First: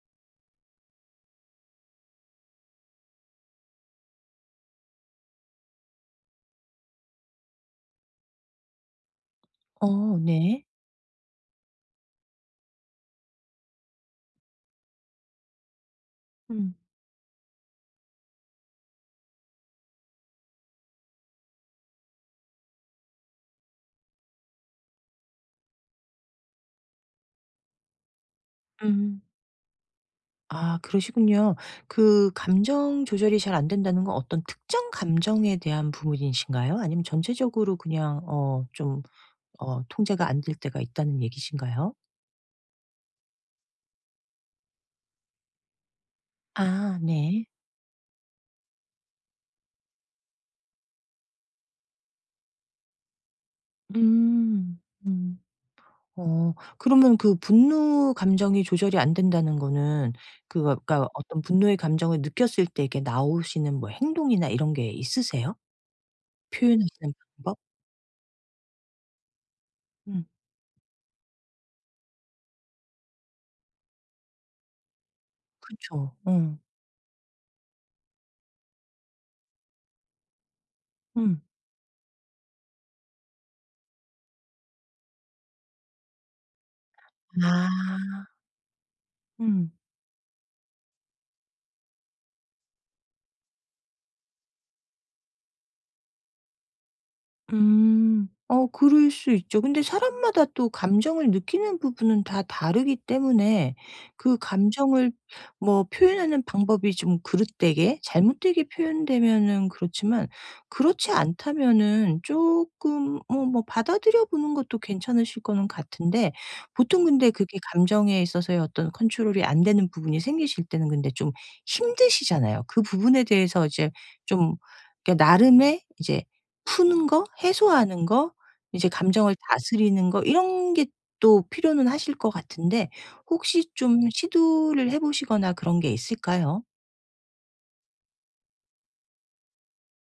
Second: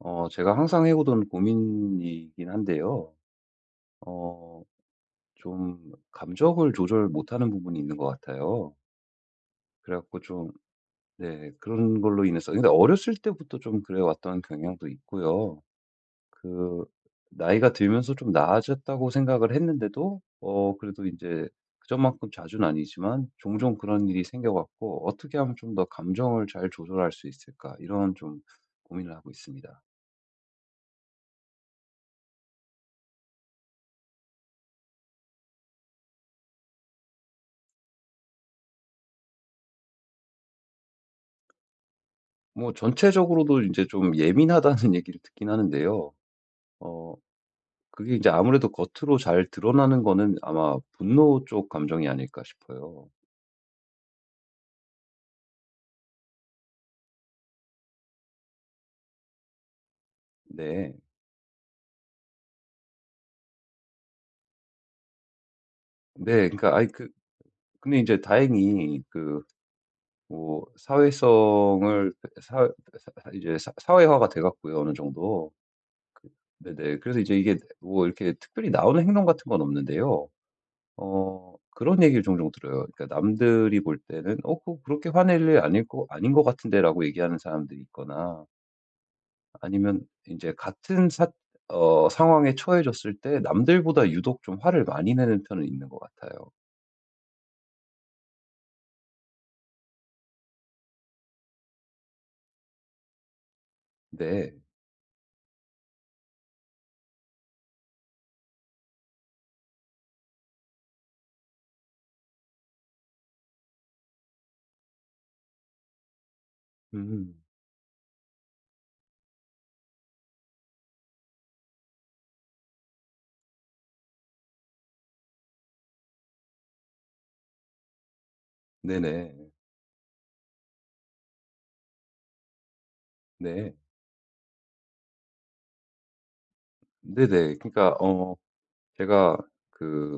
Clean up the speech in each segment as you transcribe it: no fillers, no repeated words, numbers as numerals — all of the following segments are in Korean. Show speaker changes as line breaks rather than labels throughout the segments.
제가 항상 해오던 고민이긴 한데요. 어, 좀 감정을 조절 못하는 부분이 있는 것 같아요.
어
그래갖고 좀,
네.
네, 그런 걸로 인해서. 근데 어렸을 때부터 좀 그래왔던 경향도 있고요.
음.
그, 나이가 들면서 좀 나아졌다고 생각을 했는데도, 그래도 이제 그전만큼 자주는 아니지만 종종 그런 일이 생겨갖고 어떻게 하면 좀 더 감정을 잘 조절할 수 있을까? 이런 좀 고민을
음.
하고 있습니다.
아, 그러시군요. 그 감정 조절이 잘 안 된다는 건 어떤 특정 감정에 대한 부분이신가요? 아니면 전체적으로 그냥 좀 통제가 안 될 때가 있다는 얘기신가요?
뭐 전체적으로도 이제 좀 예민하다는 얘기를 듣긴 하는데요.
아
어
네.
그게 이제 아무래도 겉으로 잘 드러나는 거는 아마 분노 쪽 감정이 아닐까 싶어요.
음. 음. 어 그러면 그 분노 감정이 조절이 안 된다는 거는 그
네.
그러니까 어떤 분노의 감정을 느꼈을 때 이게 나오시는 뭐 행동이나 이런 게 있으세요?
네. 그러니까 아이
표현하시는 방법?
근데 이제 다행히
음.
뭐 사회성을 사 사 이제 사 사회화가 돼 갖고요 어느 정도.
그죠.
그 네네. 그래서 이제 이게 뭐 이렇게 특별히 나오는 행동 같은 건 없는데요.
음.
그런 얘기를 종종 들어요. 그러니까 남들이 볼 때는 "어 그거 그렇게 화낼 일 아닐 거 아닌 것 같은데."라고 얘기하는 사람들이
아.
있거나
음.
아니면 이제 같은 사 어 상황에 처해졌을 때 남들보다 유독 좀 화를 많이 내는 편은 있는 것 같아요.
음. 어 그럴 수 있죠. 근데 사람마다 또 감정을 느끼는 부분은 다 다르기 때문에 그
네.
감정을 뭐 표현하는 방법이 좀 그릇되게 잘못되게 표현되면은 그렇지만 그렇지 않다면은 조금 뭐 받아들여 보는 것도 괜찮으실 거는 같은데, 보통 근데
음.
그게 감정에 있어서의 어떤 컨트롤이 안 되는 부분이 생기실 때는 근데 좀 힘드시잖아요. 그 부분에 대해서 이제 좀, 그러니까 나름의 이제 푸는 거, 해소하는 거, 이제
네네.
감정을 다스리는 거 이런 게 또 필요는 하실 것 같은데, 혹시
네.
좀 시도를 해 보시거나 그런 게 있을까요?
네네. 그러니까 제가 그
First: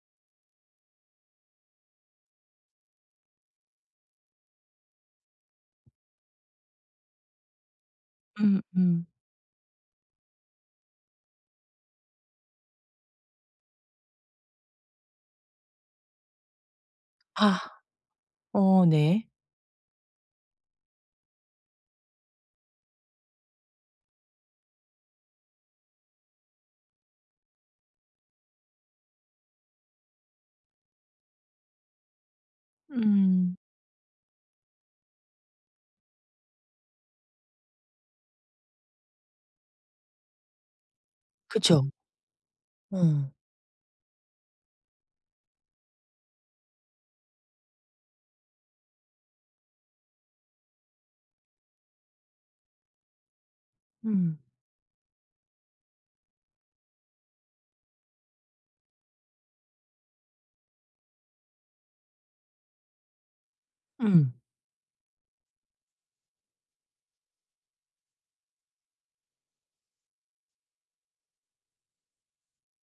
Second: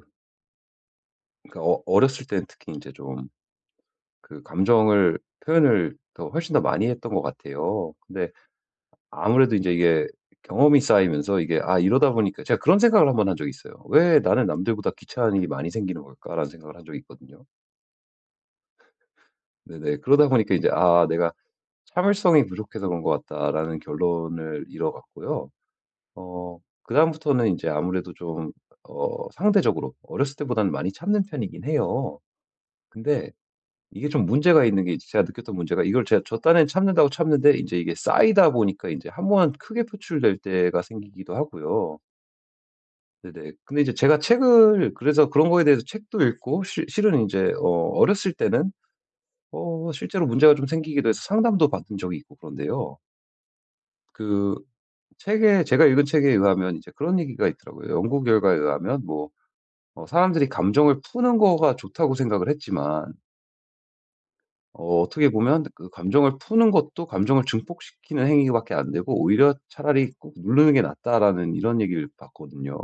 그러니까 어렸을 때는 특히 이제 좀 감정을 표현을 더 훨씬 더 많이 했던 것 같아요. 근데
음 음.
아무래도 이제 이게 경험이 쌓이면서 이게 '아 이러다 보니까' 제가 그런 생각을 한 번 한 적이 있어요. '왜 나는 남들보다 귀찮은 일이 많이 생기는 걸까?'라는 생각을 한 적이 있거든요.
아. 어 네.
네네. 그러다 보니까 이제 '아 내가 참을성이 부족해서 그런 것 같다.'라는 결론을 이뤄 갔고요. 어 그다음부터는 이제 아무래도 좀 상대적으로 어렸을 때보다는 많이 참는 편이긴 해요. 근데
음.
이게 좀 문제가 있는 게 제가 느꼈던 문제가 이걸 제가 저 딴엔 참는다고 참는데 이제 이게 쌓이다 보니까 이제 한 번 크게 표출될 때가 생기기도
그쵸.
하고요.
음. 어.
네네. 근데 이제 제가 책을 그래서 그런 거에 대해서 책도 읽고 실 실은 이제 어렸을 때는 실제로 문제가 좀 생기기도 해서 상담도 받은 적이 있고 그런데요.
음.
그 책에 제가 읽은 책에 의하면 이제 그런 얘기가 있더라고요. 연구 결과에 의하면 뭐 사람들이 감정을 푸는 거가 좋다고 생각을 했지만
음.
어떻게 보면 그 감정을 푸는 것도 감정을 증폭시키는 행위밖에 안 되고 오히려 "차라리 꾹 누르는 게 낫다."라는 이런 얘기를 봤거든요.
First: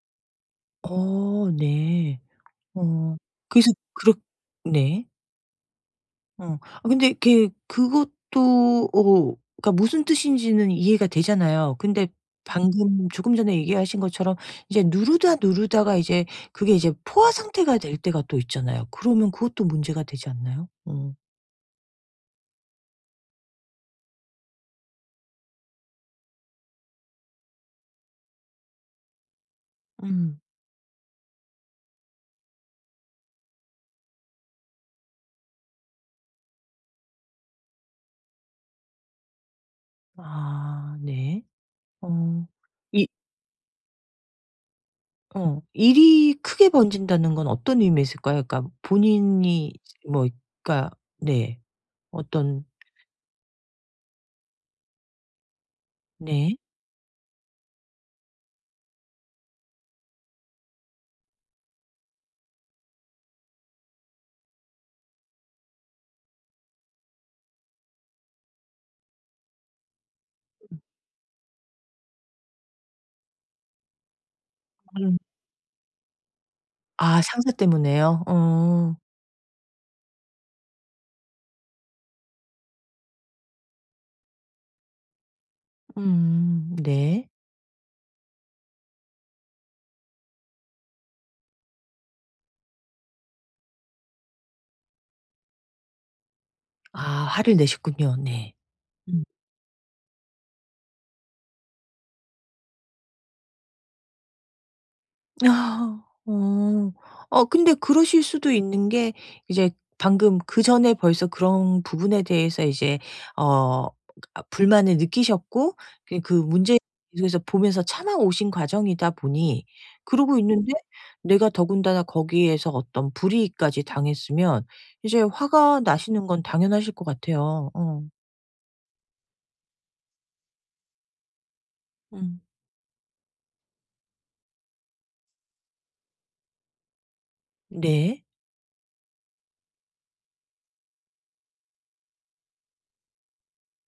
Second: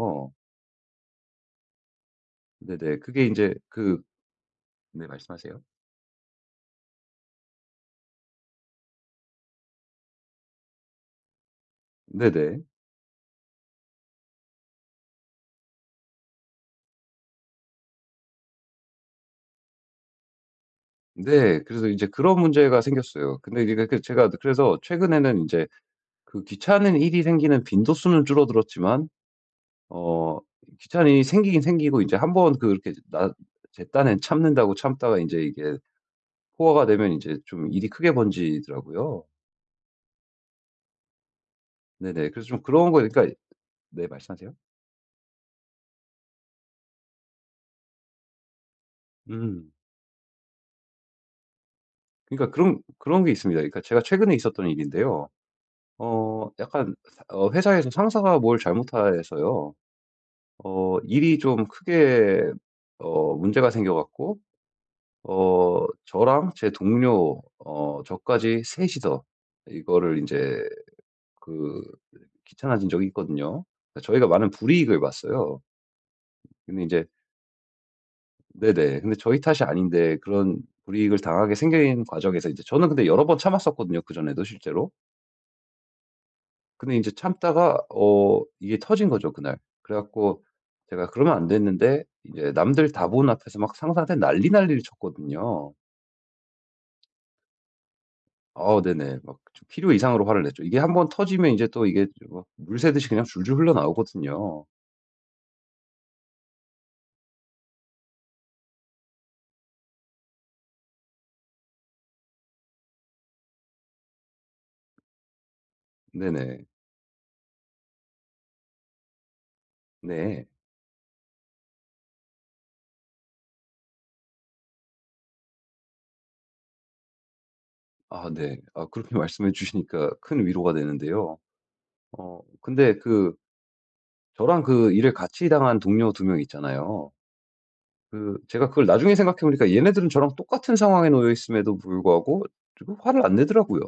어 네.
네네.
어
그게 이제
그래서 그렇
네
네.
말씀하세요.
어. 아 근데 이렇게 그것도 어, 그러니까 무슨 뜻인지는 이해가 되잖아요. 근데
네네.
방금 조금 전에 얘기하신 것처럼 이제 누르다 누르다가 이제 그게 이제 포화 상태가 될 때가 또 있잖아요. 그러면 그것도 문제가 되지 않나요? 어.
네. 그래서 이제 그런 문제가 생겼어요. 근데 이제 그 제가 그래서 최근에는 이제 그 귀찮은 일이 생기는 빈도수는 줄어들었지만 어
음.
귀찮은 일이 생기긴 생기고 이제 한번 그렇게 나 제 딴엔 참는다고 참다가 이제 이게 포화가 되면 이제 좀 일이 크게 번지더라고요.
아 네.
네네. 그래서
어.
좀 그런 거
이
그러니까 네 말씀하세요.
어 일이 크게 번진다는 건 어떤 의미였을까요? 그러니까
음.
본인이 뭐, 그러니까, 네.
그러니까
어떤.
그런 그런 게 있습니다. 그러니까 제가 최근에 있었던 일인데요.
네.
약간 사 어 회사에서 상사가 뭘 잘못해서요. 일이 좀 크게 문제가 생겨 갖고 저랑 제 동료 저까지 셋이서 이거를 이제 그 귀찮아진 적이 있거든요. 그러니까 저희가 많은 불이익을
음.
봤어요. 근데 이제
아 상사 때문에요? 어.
네네. 근데 저희 탓이 아닌데 그런 불이익을 당하게 생긴 과정에서 이제 저는 근데 여러 번 참았었거든요 그전에도 실제로. 근데 이제
네.
참다가 이게 터진 거죠 그날. 그래 갖고 제가 그러면 안 됐는데 이제 남들 다 보는 앞에서 막 상사한테 난리 난리를 쳤거든요.
아, 화를 내셨군요. 네.
아 네네.
음.
막 좀 필요 이상으로 화를 냈죠. 이게 한번 터지면 이제 또 이게 뭐물 새듯이 그냥 줄줄 흘러나오거든요.
아, 어. 어 근데 그러실 수도 있는 게, 이제 방금 그전에 벌써 그런 부분에 대해서 이제 어 불만을 느끼셨고 그
네네.
문제에 계속해서 보면서 참아 오신 과정이다 보니 그러고
네.
있는데, 내가 더군다나 거기에서 어떤 불이익까지 당했으면 이제 화가 나시는 건 당연하실 것 같아요. 어.
아 네. 아 그렇게 말씀해 주시니까 큰 위로가 되는데요.
음.
근데 그 저랑 그 일을 같이 당한 동료 두 명 있잖아요.
네.
그 제가 그걸 나중에 생각해 보니까 얘네들은 저랑 똑같은 상황에 놓여 있음에도 불구하고 화를 안 내더라고요.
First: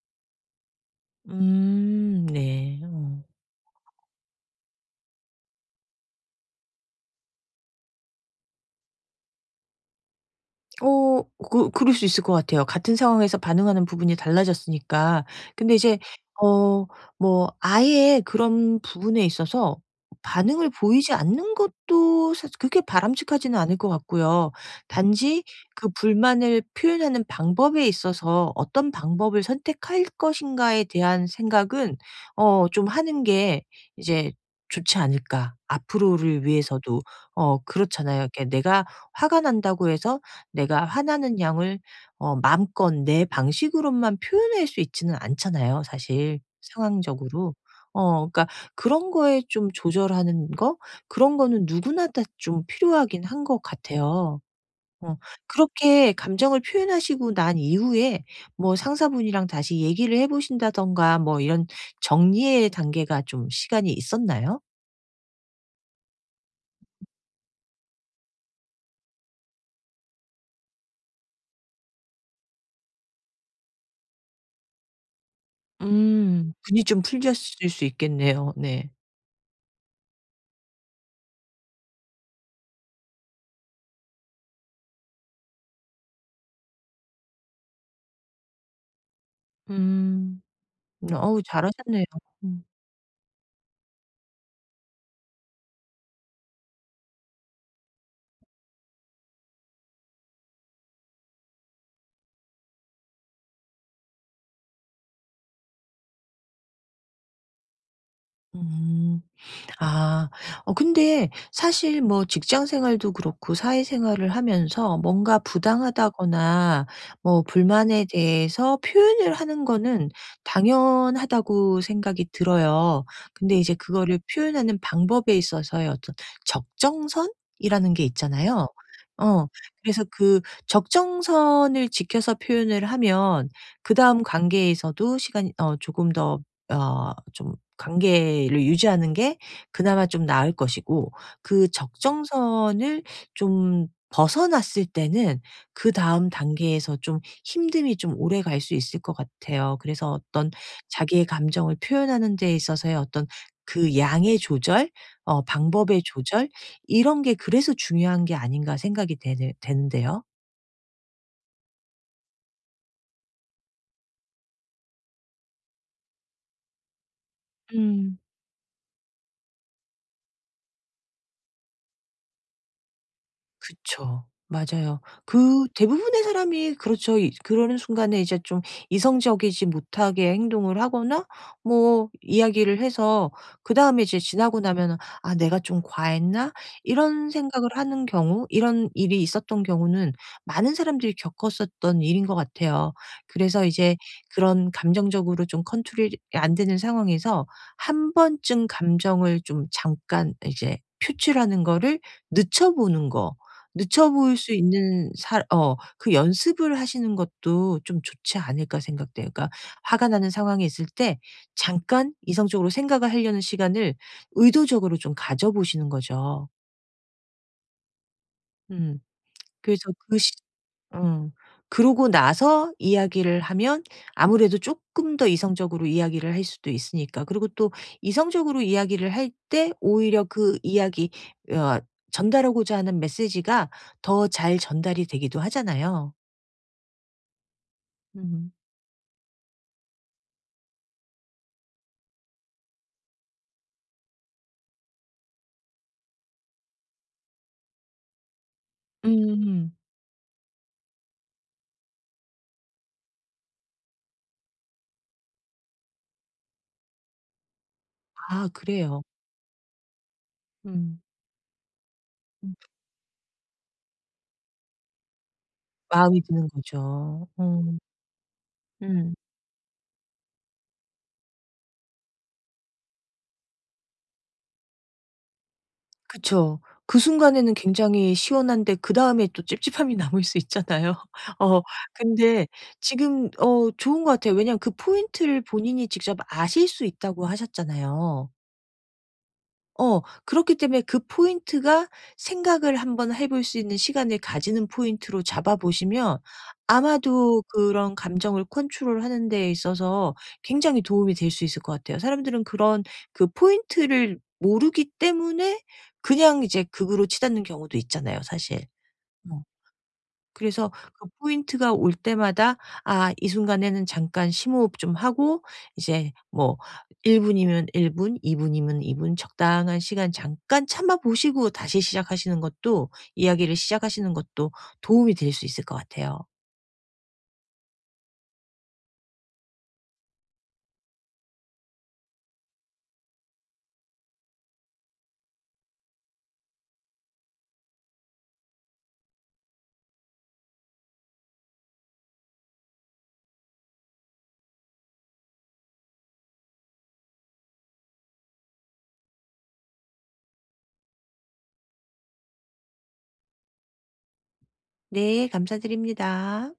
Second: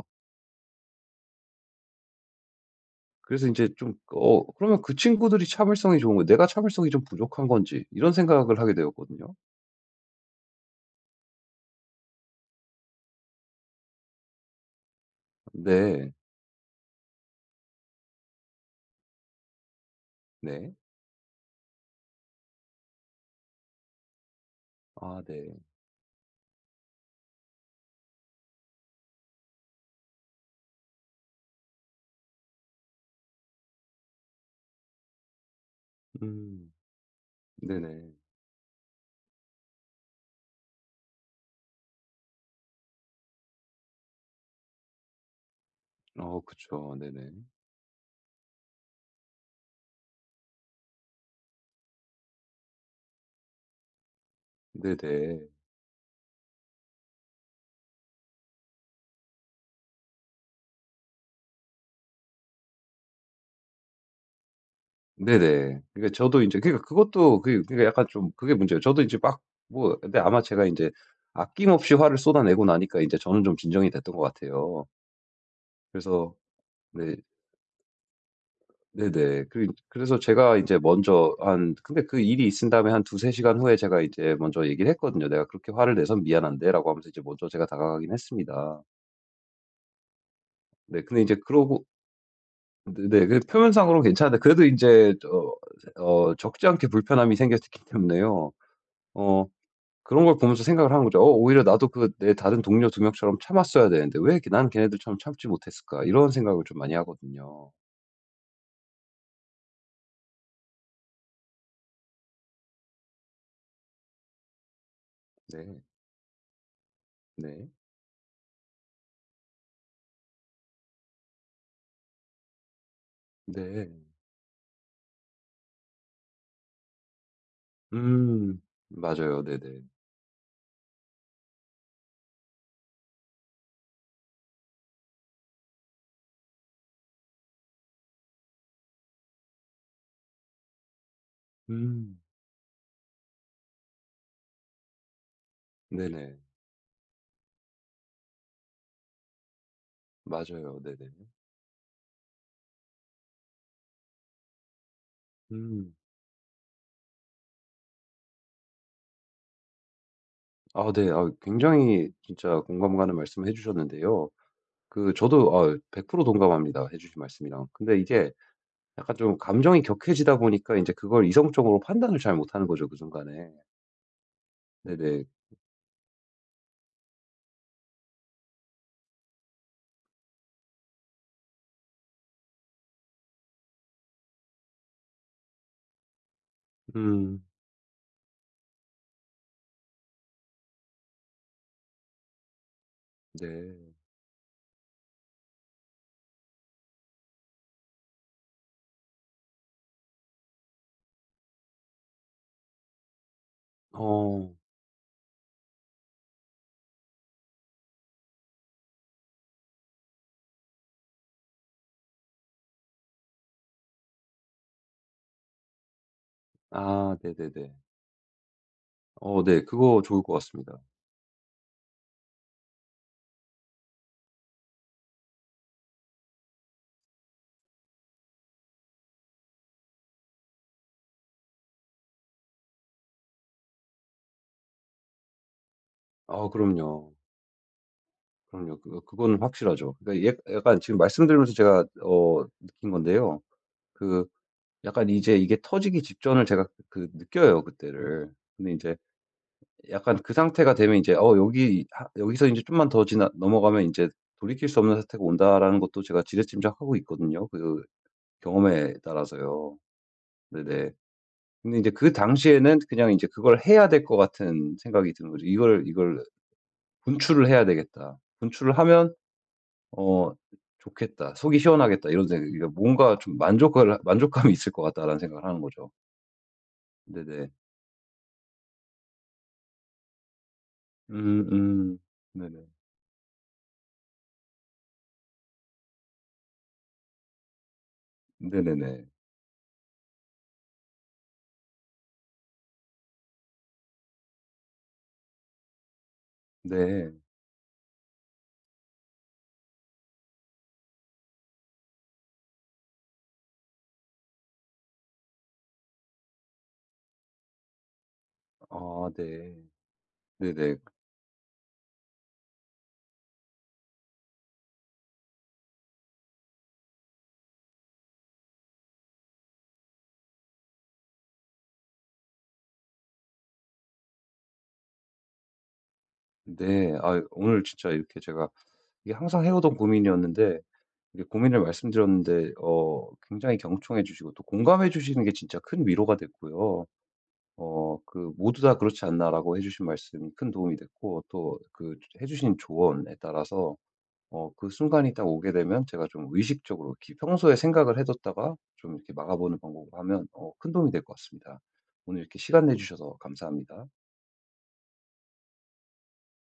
네. 어.
그래서 인제 좀 그러면 그 친구들이 참을성이 좋은 거예요. '내가 참을성이 좀 부족한 건지.' 이런 생각을 하게 되었거든요.
어 그 그럴 수 있을 것 같아요. 같은 상황에서 반응하는 부분이 달라졌으니까. 근데 이제
네.
어 뭐 아예 그런 부분에 있어서 반응을
네.
보이지 않는 것도 사 그렇게 바람직하지는 않을 것 같고요.
아
단지
네.
그 불만을 표현하는 방법에 있어서 어떤 방법을 선택할 것인가에 대한 생각은 어 좀 하는 게 이제 좋지 않을까. 앞으로를
음.
위해서도 어
네네.
그렇잖아요. 이렇게 내가 화가 난다고 해서 내가 화나는 양을 어 마음껏 내 방식으로만 표현할 수 있지는 않잖아요 사실
그쵸. 네네.
상황적으로. 어 그러니까 그런 거에 좀 조절하는 거, 그런 거는 누구나 다 좀 필요하긴 한 것 같아요. 어
네네.
그렇게 감정을 표현하시고 난 이후에 뭐 상사분이랑 다시 얘기를 해 보신다든가 뭐 이런 정리의 단계가 좀 시간이 있었나요?
네네. 그러니까 저도 인제 그러니까 그것도 그러니까 약간 좀 그게 문제예요. 저도 인제 막 뭐 근데 아마 제가 인제 아낌없이 화를 쏟아내고 나니까 인제 저는 좀 진정이 됐던 것 같아요. 그래서
음. 분이 좀
네.
풀렸을 수 있겠네요. 네.
네네. 그래서 제가 이제 먼저 한 근데 그 일이 있은 다음에 한 두세 시간 후에 제가 이제 먼저 얘기를 했거든요. "내가 그렇게 화를 내서 미안한데."라고 하면서 이제 먼저 제가 다가가긴 했습니다.
음.
네 근데 이제
어우
그러고
잘하셨네요. 음.
네 네. 그 표면상으로는 괜찮은데 그래도 이제 적지 않게 불편함이 생겼기 때문에요. 어 그런 걸 보면서 생각을 하는 거죠. '어 오히려 나도 그 내 다른 동료 두 명처럼 참았어야 되는데 왜 이렇게 나는 걔네들처럼 참지 못했을까?' 이런 생각을 좀 많이 하거든요.
음. 아. 어 근데 사실 뭐 직장 생활도 그렇고 사회 생활을 하면서 뭔가
네.
부당하다거나 뭐
네.
불만에 대해서 표현을 하는 거는 당연하다고 생각이 들어요. 근데 이제
네.
그거를 표현하는 방법에 있어서의 어떤 적정선이라는 게
음.
있잖아요.
맞아요.
어.
네네.
그래서 그 적정선을 지켜서 표현을 하면 그다음 관계에서도 시간 어 조금 더 좀 관계를 유지하는 게 그나마 좀 나을 것이고, 그
음.
적정선을 좀 벗어났을 때는 그다음
네네.
단계에서 좀 힘듦이 좀 오래 갈 수 있을 것 같아요. 그래서 어떤
맞아요. 네네.
자기의 감정을 표현하는 데 있어서의 어떤 그 양의 조절, 어
음.
방법의 조절 이런 게 그래서 중요한 게 아닌가 생각이 되네 되는데요.
아 네. 아 굉장히 진짜 공감 가는 말씀을 해 주셨는데요. 그 저도 아 100% 동감합니다, 해 주신 말씀이랑. 근데
음.
이게 약간 좀 감정이 격해지다 보니까 이제 그걸 이성적으로 판단을 잘 못하는 거죠, 그 순간에.
그쵸. 맞아요.
네네.
그 대부분의 사람이 그렇죠. 이 그러는 순간에 이제 좀 이성적이지 못하게 행동을 하거나 뭐 이야기를 해서 그다음에 이제 지나고 나면은, '아 내가 좀 과했나?' 이런
음.
생각을 하는 경우, 이런 일이 있었던 경우는 많은 사람들이 겪었었던 일인 것 같아요. 그래서
네.
이제 그런 감정적으로 좀 컨트롤이 안 되는 상황에서 한 번쯤 감정을 좀 잠깐 이제 표출하는 거를 늦춰 보는 거, 늦춰 보일
어.
수 있는 사 어 그 연습을 하시는 것도 좀 좋지 않을까 생각돼요. 그러니까 화가 나는 상황이 있을 때 잠깐 이성적으로 생각을 하려는 시간을 의도적으로 좀 가져 보시는 거죠.
아 네네네.
음.
네.
그래서
그거
그
좋을
시
것 같습니다.
음. 그러고 나서 이야기를 하면 아무래도 쪼끔 더 이성적으로 이야기를 할 수도 있으니까. 그리고 또 이성적으로 이야기를 할 때 오히려 그 이야기 어 전달하고자 하는 메시지가 더 잘 전달이 되기도 하잖아요.
아 그럼요.
음.
그럼요. 그거 그건 확실하죠. 그러니까 예 약간 지금 말씀 드리면서 제가 느낀 건데요. 그 약간 이제 이게 터지기 직전을 제가 그 느껴요 그때를. 근데 이제
음.
약간 그 상태가 되면 이제 어 여기 하 여기서 이제 좀만 더 지나 넘어가면 이제 돌이킬 수 없는 사태가 온다라는 것도 제가 지레짐작하고 있거든요 그
아
경험에
그래요.
따라서요. 네네.
음.
근데 이제 그
음.
당시에는 그냥 이제 그걸 해야 될 것 같은 생각이 드는 거죠.
마음이
'이걸
드는 거죠.
분출을
어.
해야 되겠다. 분출을 하면
음.
어 좋겠다. 속이 시원하겠다.' 이런 생각 그러니까 뭔가 좀 만족을 만족감이 있을 것 같다라는 생각을 하는 거죠.
그쵸. 그
네네.
순간에는 굉장히 시원한데 그다음에 또 찝찝함이 남을 수 있잖아요.
음
어
음.
근데
네네.
지금 어 좋은 것 같아요. 왜냐하면 그 포인트를 본인이 직접 아실 수 있다고 하셨잖아요.
네네네.
어 그렇기 때문에 그 포인트가 생각을 한번 해볼 수 있는 시간을 가지는 포인트로 잡아 보시면
네.
아마도 그런 감정을 컨트롤하는 데 있어서 굉장히 도움이 될 수 있을 것 같아요. 사람들은 그런 그 포인트를 모르기 때문에 그냥 이제 극으로 치닫는 경우도 있잖아요 사실.
아
어.
네.
그래서
네네.
그 포인트가 올 때마다 아 이 순간에는 잠깐 심호흡 좀 하고 이제 뭐 1 분이면 1 분, 2 분이면 2분 적당한 시간 잠깐 참아 보시고 다시 시작하시는 것도, 이야기를 시작하시는 것도 도움이 될 수 있을 것 같아요.
네. 아 오늘 진짜 이렇게 제가 이게 항상 해오던 고민이었는데 이게 고민을 말씀드렸는데 굉장히 경청해 주시고 또 공감해 주시는 게 진짜 큰 위로가 됐고요. 그 "모두 다 그렇지 않나?"라고 해 주신 말씀이 큰 도움이 됐고 또 그 해 주신 조언에 따라서 그 순간이 딱 오게 되면 제가 좀 의식적으로 이렇게 평소에 생각을 해 뒀다가 좀 이렇게 막아보는 방법으로 하면 큰 도움이 될 것 같습니다. 오늘 이렇게 시간 내 주셔서 감사합니다.
네. 감사드립니다.